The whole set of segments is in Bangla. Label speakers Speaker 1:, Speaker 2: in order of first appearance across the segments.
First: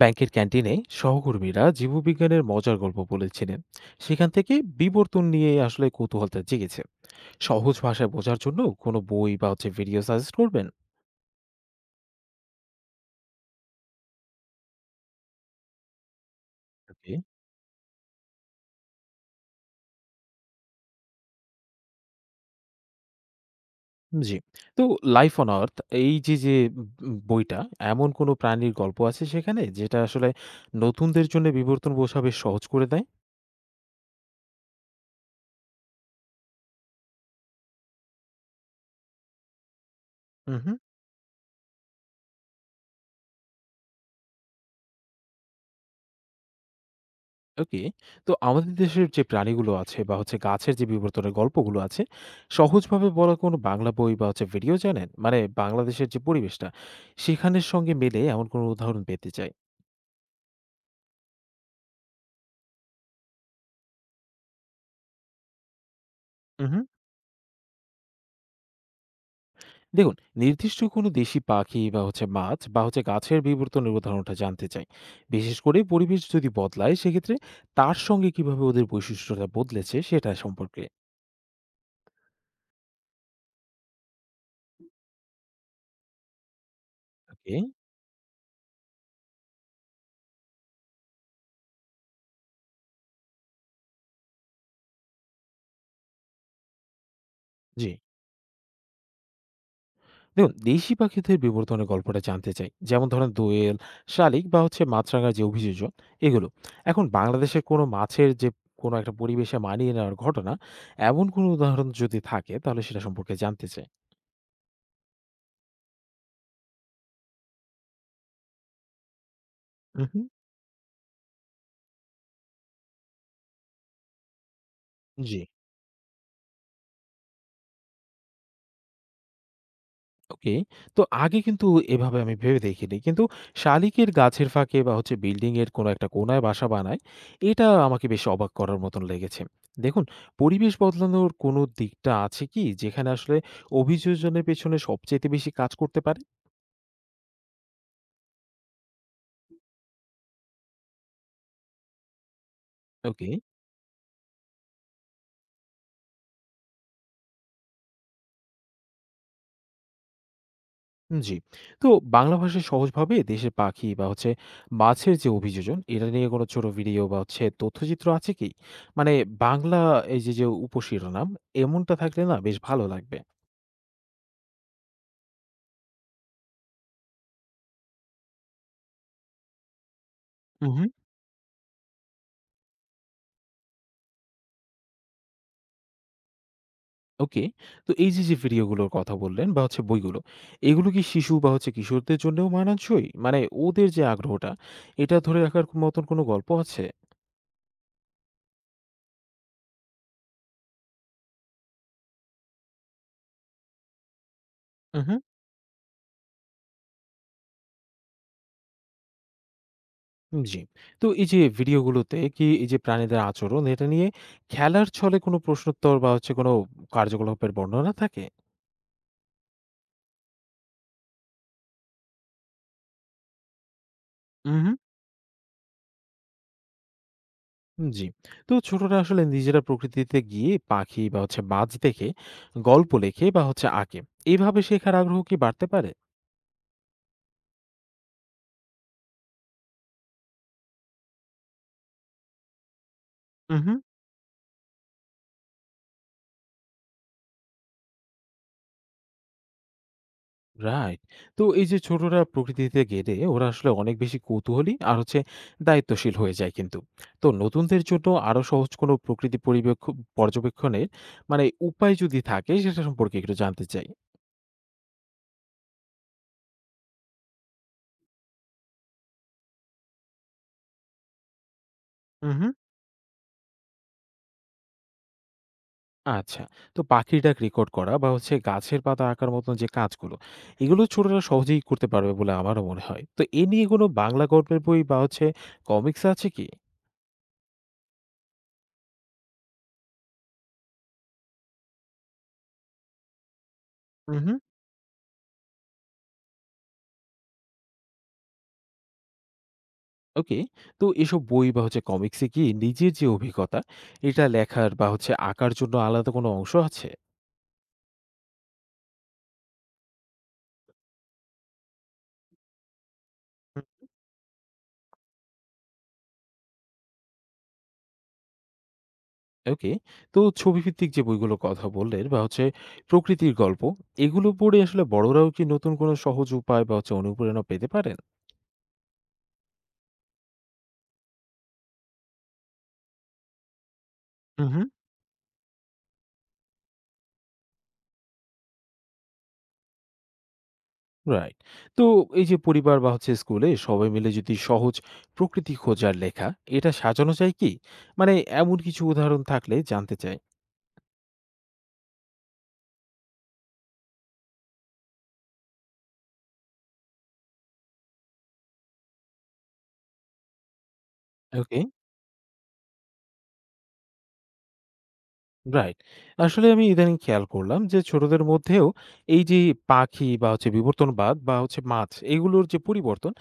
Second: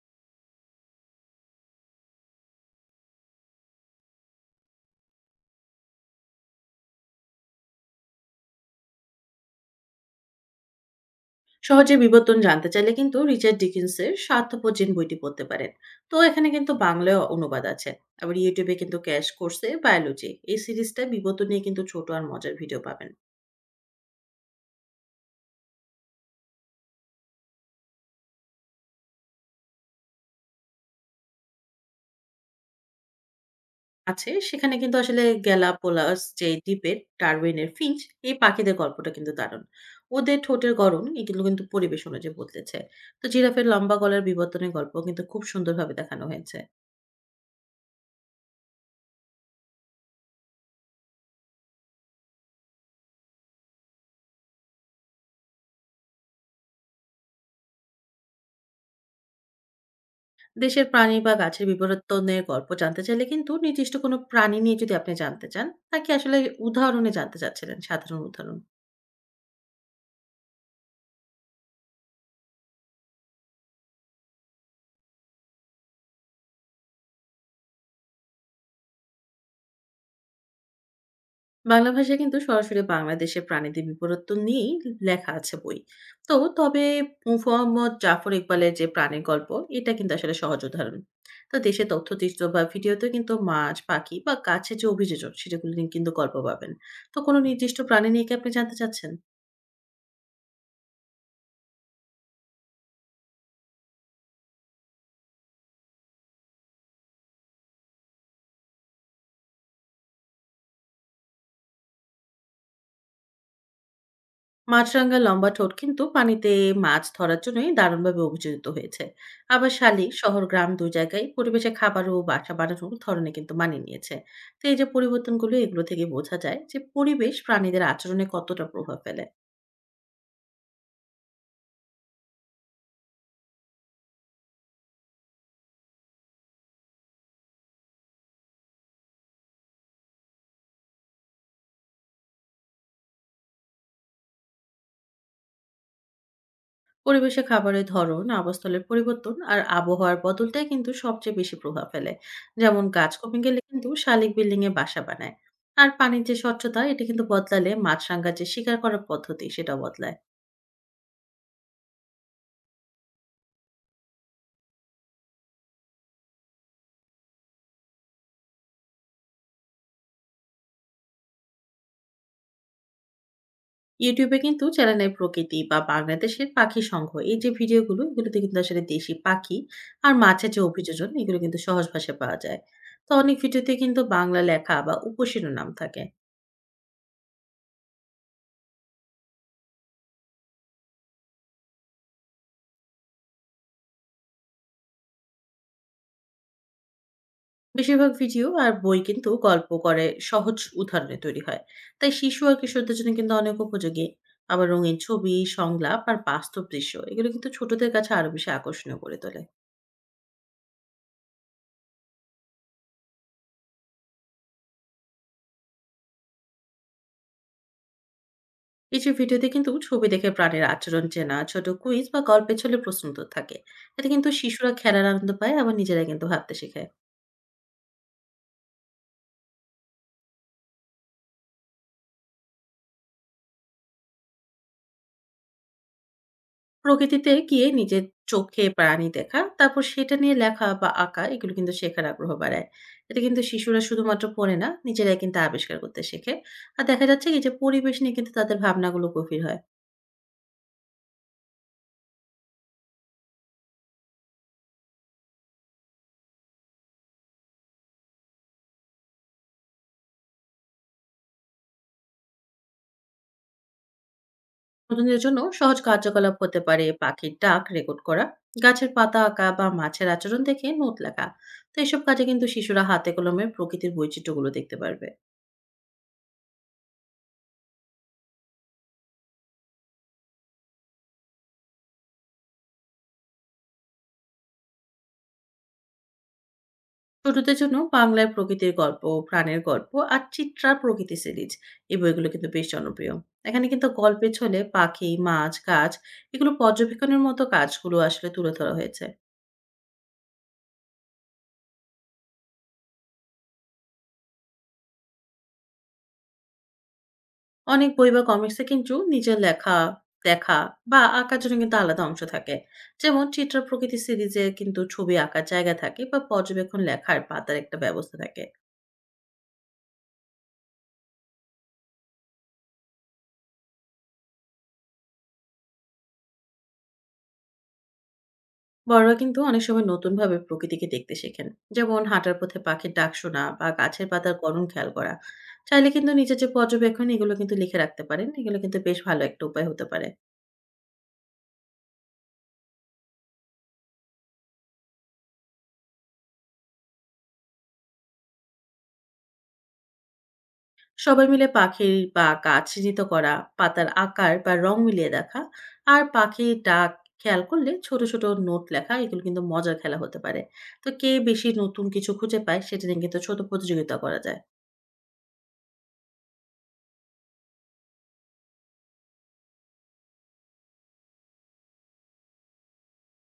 Speaker 1: ব্যাংকের ক্যান্টিনে সহকর্মীরা জীববিজ্ঞানের মজার গল্প বলেছিলেন। সেখান থেকে বিবর্তন নিয়ে আসলে কৌতূহলটা জেগেছে। সহজ ভাষায় বোঝার জন্য কোনো বই বা হচ্ছে ভিডিও সাজেস্ট করবেন?
Speaker 2: সহজে বিবর্তন জানতে চাইলে কিন্তু রিচার্ড ডিকিন্সের স্বার্থপর জিন বইটি পড়তে পারেন। তো এখানে কিন্তু
Speaker 1: ওকে।
Speaker 2: বাংলায় অনুবাদ আছে। আবার ইউটিউবে কিন্তু ক্যাশ কোর্সে বায়োলজি এই সিরিজটা বিবর্তন নিয়ে কিন্তু ছোট আর মজার ভিডিও পাবেন।
Speaker 1: জি। তো লাইফ অন আর্থ, এই যে যে বইটা, এমন কোনো প্রাণীর গল্প আছে সেখানে যেটা আসলে নতুনদের জন্য বিবর্তন বোঝা বেশ সহজ করে দেয়?
Speaker 2: আছে সেখানে কিন্তু আসলে গ্যালাপোলাস যে ডিপেট ডারউইনের ফিঞ্চ এই পাখিদের গল্পটা কিন্তু দারুণ। ওদের ঠোঁটের
Speaker 1: হুম।
Speaker 2: গড়ন এগুলো কিন্তু পরিবেশ অনুযায়ী বদলেছে। তো জিরাফের লম্বা গলার বিবর্তনের গল্প কিন্তু খুব সুন্দরভাবে দেখানো হয়েছে।
Speaker 1: ওকে। তো আমাদের দেশের যে প্রাণীগুলো আছে বা হচ্ছে গাছের যে বিবর্তনের গল্পগুলো আছে, সহজভাবে বলা কোনো বাংলা বই বা হচ্ছে ভিডিও জানেন? মানে বাংলাদেশের যে পরিবেশটা, সেখানের সঙ্গে মেলে এমন কোনো উদাহরণ পেতে চাই।
Speaker 2: দেশের প্রাণী বা গাছের বিবর্তনের গল্প জানতে চাইলে কিন্তু নির্দিষ্ট কোনো প্রাণী নিয়ে যদি আপনি জানতে চান, নাকি আসলে
Speaker 1: উহু।
Speaker 2: উদাহরণে জানতে চাচ্ছিলেন সাধারণ উদাহরণ।
Speaker 1: দেখুন, নির্দিষ্ট কোনো দেশি পাখি বা হচ্ছে মাছ বা হচ্ছে গাছের বিবর্তনের উদাহরণটা জানতে চাই। বিশেষ করে পরিবেশ যদি বদলায়, সেক্ষেত্রে তার সঙ্গে কিভাবে ওদের বৈশিষ্ট্যটা বদলেছে সেটা সম্পর্কে।
Speaker 2: বাংলা ভাষায় কিন্তু সরাসরি বাংলাদেশের প্রাণীদের বিবর্তন নিয়েই লেখা আছে বই। তো তবে
Speaker 1: ওকে,
Speaker 2: মুহাম্মদ জাফর ইকবালের যে প্রাণীর গল্প, এটা কিন্তু আসলে সহজ উদাহরণ। তো দেশে তথ্যচিত্র বা ভিডিওতে কিন্তু মাছ পাখি বা গাছের যে অভিযোজন সেটাগুলো নিয়ে কিন্তু গল্প পাবেন। তো কোনো নির্দিষ্ট
Speaker 1: জি।
Speaker 2: প্রাণী নিয়ে কি আপনি জানতে চাচ্ছেন?
Speaker 1: দেখুন, দেশি পাখিদের বিবর্তনের গল্পটা জানতে চাই। যেমন ধরেন দোয়েল, শালিক বা হচ্ছে মাছরাঙার যে অভিযোজন এগুলো। এখন বাংলাদেশের কোনো মাছের যে কোনো একটা পরিবেশে মানিয়ে নেওয়ার ঘটনা, এমন কোনো উদাহরণ যদি থাকে তাহলে সেটা সম্পর্কে জানতে চাই।
Speaker 2: মাছরাঙা লম্বা ঠোঁট কিন্তু পানিতে মাছ ধরার জন্যই দারুণভাবে অভিযোজিত হয়েছে। আবার শালিক
Speaker 1: হুম।
Speaker 2: শহর গ্রাম দুই জায়গায় পরিবেশে খাবার ও বাসা বানানোর ধরনে কিন্তু মানিয়ে নিয়েছে। তো এই যে
Speaker 1: জি।
Speaker 2: পরিবর্তনগুলো এগুলো থেকে বোঝা যায় যে পরিবেশ প্রাণীদের আচরণে কতটা প্রভাব ফেলে।
Speaker 1: ওকে। তো আগে কিন্তু এভাবে আমি ভেবে দেখিনি। কিন্তু শালিকের গাছের ফাঁকে বা হচ্ছে বিল্ডিং এর কোনো একটা কোণায় বাসা বানায়, এটা আমাকে বেশ অবাক করার মতন লেগেছে। দেখুন, পরিবেশ বদলানোর কোনো দিকটা আছে কি যেখানে আসলে অভিযোজনের পেছনে সবচাইতে বেশি কাজ করতে পারে?
Speaker 2: পরিবেশে খাবারের ধরন আবাসস্থলের পরিবর্তন আর আবহাওয়ার বদলটাই কিন্তু সবচেয়ে বেশি প্রভাব ফেলে। যেমন গাছ
Speaker 1: ওকে,
Speaker 2: কমে গেলে কিন্তু শালিক বিল্ডিং এ বাসা বানায়। আর পানির যে স্বচ্ছতা এটা কিন্তু বদলালে মাছরাঙ্গার যে শিকার করার পদ্ধতি সেটা বদলায়।
Speaker 1: জি। তো বাংলা ভাষায় সহজভাবে দেশের পাখি বা হচ্ছে মাছের যে অভিযোজন, এটা নিয়ে কোনো ছোট ভিডিও বা হচ্ছে তথ্যচিত্র আছে কি? মানে বাংলা, এই যে, উপশিরোনাম এমনটা থাকলে না বেশ ভালো লাগবে।
Speaker 2: ইউটিউবে কিন্তু চ্যানেলে প্রকৃতি বা বাংলাদেশের পাখি সংঘ এই যে ভিডিওগুলো এগুলোতে কিন্তু আসলে দেশি পাখি আর মাছের যে
Speaker 1: উহু।
Speaker 2: অভিযোজন এগুলো কিন্তু সহজ ভাষায় পাওয়া যায়। তো অনেক ভিডিওতে কিন্তু বাংলা লেখা বা উপশিরোনাম থাকে।
Speaker 1: ওকে। তো এই যে, ভিডিওগুলোর কথা বললেন বা হচ্ছে বইগুলো, এগুলো কি শিশু বা হচ্ছে কিশোরদের জন্যেও মানানসই? মানে ওদের যে আগ্রহটা, এটা ধরে রাখার মতন কোনো গল্প আছে?
Speaker 2: বেশিরভাগ ভিডিও আর বই কিন্তু গল্প করে সহজ উদাহরণে তৈরি হয়। তাই শিশু আর কিশোরদের জন্য কিন্তু অনেক উপযোগী। আবার রঙিন
Speaker 1: উহু।
Speaker 2: ছবি সংলাপ আর বাস্তব দৃশ্য এগুলো কিন্তু ছোটদের কাছে আরো বেশি আকর্ষণীয় করে তোলে।
Speaker 1: জি। তো এই যে ভিডিওগুলোতে কি এই যে প্রাণীদের আচরণ, এটা নিয়ে খেলার ছলে কোনো প্রশ্নোত্তর বা হচ্ছে কোনো কার্যকলাপের বর্ণনা থাকে?
Speaker 2: কিছু ভিডিওতে কিন্তু ছবি দেখে প্রাণীর আচরণ চেনা ছোট কুইজ বা গল্পের ছলে প্রশ্ন উত্তর থাকে। এতে কিন্তু শিশুরা
Speaker 1: উহু।
Speaker 2: খেলার আনন্দ পায় আবার নিজেরা কিন্তু ভাবতে শেখে।
Speaker 1: জি। তো ছোটরা আসলে নিজেরা প্রকৃতিতে গিয়ে পাখি বা হচ্ছে বাজ দেখে, গল্প লেখে বা হচ্ছে আঁকে। এভাবে শেখার আগ্রহ কি বাড়তে পারে?
Speaker 2: প্রকৃতিতে গিয়ে নিজের চোখে প্রাণী দেখা, তারপর সেটা নিয়ে লেখা বা আঁকা এগুলো কিন্তু শেখার আগ্রহ বাড়ায়। এতে কিন্তু
Speaker 1: উহু।
Speaker 2: শিশুরা শুধুমাত্র পড়ে না, নিজেরাই কিন্তু আবিষ্কার করতে শেখে। আর দেখা যাচ্ছে কি যে পরিবেশ নিয়ে কিন্তু তাদের ভাবনাগুলো গভীর হয়।
Speaker 1: রাইট। তো এই যে ছোটরা প্রকৃতিতে গেলে ওরা আসলে অনেক বেশি কৌতূহলী আর হচ্ছে দায়িত্বশীল হয়ে যায় কিন্তু। তো নতুনদের জন্য আরো সহজ কোনো প্রকৃতি পর্যবেক্ষণের মানে উপায় যদি থাকে সেটা সম্পর্কে একটু জানতে চাই।
Speaker 2: বিনোদনের জন্য সহজ কার্যকলাপ হতে পারে পাখির ডাক রেকর্ড করা, গাছের পাতা আঁকা বা মাছের আচরণ দেখে নোট লেখা। তো এসব কাজে
Speaker 1: হুম,
Speaker 2: কিন্তু
Speaker 1: হুম।
Speaker 2: শিশুরা হাতে কলমে প্রকৃতির বৈচিত্র্যগুলো দেখতে পারবে।
Speaker 1: আচ্ছা। তো পাখির ডাক রেকর্ড করা বা হচ্ছে গাছের পাতা আঁকার মতন যে কাজগুলো, এগুলো ছোটরা সহজেই করতে পারবে বলে আমারও মনে হয়। তো এ নিয়ে কোনো বাংলা গল্পের বই বা হচ্ছে কমিক্স আছে কি?
Speaker 2: ছোটদের জন্য বাংলায় প্রকৃতির গল্প, প্রাণের গল্প আর চিত্রা প্রকৃতি সিরিজ, এই বইগুলো কিন্তু বেশ জনপ্রিয়। এখানে কিন্তু গল্পে ছলে পাখি মাছ গাছ এগুলো পর্যবেক্ষণের মতো কাজগুলো আসলে তুলে ধরা হয়েছে।
Speaker 1: ওকে। তো এসব বই বা হচ্ছে কমিক্সে কি নিজের যে অভিজ্ঞতা, এটা লেখার বা হচ্ছে আঁকার জন্য আলাদা কোনো অংশ আছে?
Speaker 2: অনেক বই বা কমিক্সে কিন্তু নিজের লেখা, দেখা বা আঁকার জন্য কিন্তু আলাদা অংশ থাকে। যেমন চিত্র
Speaker 1: হুম।
Speaker 2: প্রকৃতি সিরিজে কিন্তু ছবি আঁকার জায়গা থাকে বা পর্যবেক্ষণ লেখার পাতার একটা ব্যবস্থা থাকে।
Speaker 1: ওকে। তো ছবিভিত্তিক যে বইগুলোর কথা বললেন বা হচ্ছে প্রকৃতির গল্প, এগুলো পড়ে আসলে বড়রাও কি নতুন কোনো সহজ উপায় বা হচ্ছে অনুপ্রেরণা পেতে পারেন?
Speaker 2: বড়রা কিন্তু অনেক সময় নতুন ভাবে প্রকৃতিকে দেখতে শেখেন, যেমন হাঁটার পথে পাখির ডাক শোনা বা গাছের পাতার
Speaker 1: হু,
Speaker 2: গড়ন
Speaker 1: হুম।
Speaker 2: খেয়াল করা। চাইলে কিন্তু নিজের যে পর্যবেক্ষণ এগুলো কিন্তু লিখে রাখতে পারেন, এগুলো কিন্তু বেশ ভালো একটা উপায় হতে পারে।
Speaker 1: রাইট। তো এই যে পরিবার বা হচ্ছে স্কুলে সবাই মিলে যদি সহজ প্রকৃতি খোঁজার লেখা, এটা সাজানো যায় কি? মানে এমন কিছু উদাহরণ থাকলে জানতে চাই।
Speaker 2: সবাই মিলে পাখির বা গাছ চিহ্নিত করা, পাতার আকার বা রং মিলিয়ে দেখা, আর পাখির ডাক খেয়াল করলে ছোট ছোট নোট লেখা, এগুলো কিন্তু মজার খেলা হতে পারে। তো কে বেশি
Speaker 1: ওকে।
Speaker 2: নতুন কিছু খুঁজে পায় সেটা নিয়ে কিন্তু ছোট প্রতিযোগিতা করা যায়।
Speaker 1: রাইট। আসলে আমি ইদানিং খেয়াল করলাম যে ছোটদের মধ্যেও এই যে পাখি বা হচ্ছে বিবর্তনবাদ বা হচ্ছে মাছ এগুলোর যে পরিবর্তন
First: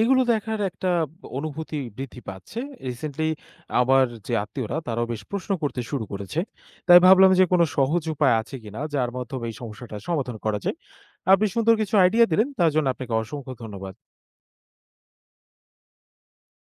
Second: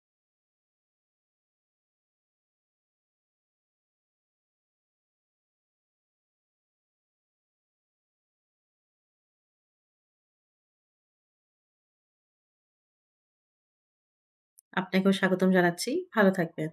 Speaker 1: এগুলো দেখার একটা অনুভূতি বৃদ্ধি পাচ্ছে। রিসেন্টলি আমার যে আত্মীয়রা তারাও বেশ প্রশ্ন করতে শুরু করেছে। তাই ভাবলাম যে কোনো সহজ উপায় আছে কিনা যার মাধ্যমে এই সমস্যাটার সমাধান করা যায়। আপনি সুন্দর কিছু আইডিয়া দিলেন, তার জন্য আপনাকে অসংখ্য ধন্যবাদ।
Speaker 2: আপনাকেও স্বাগতম জানাচ্ছি। ভালো থাকবেন।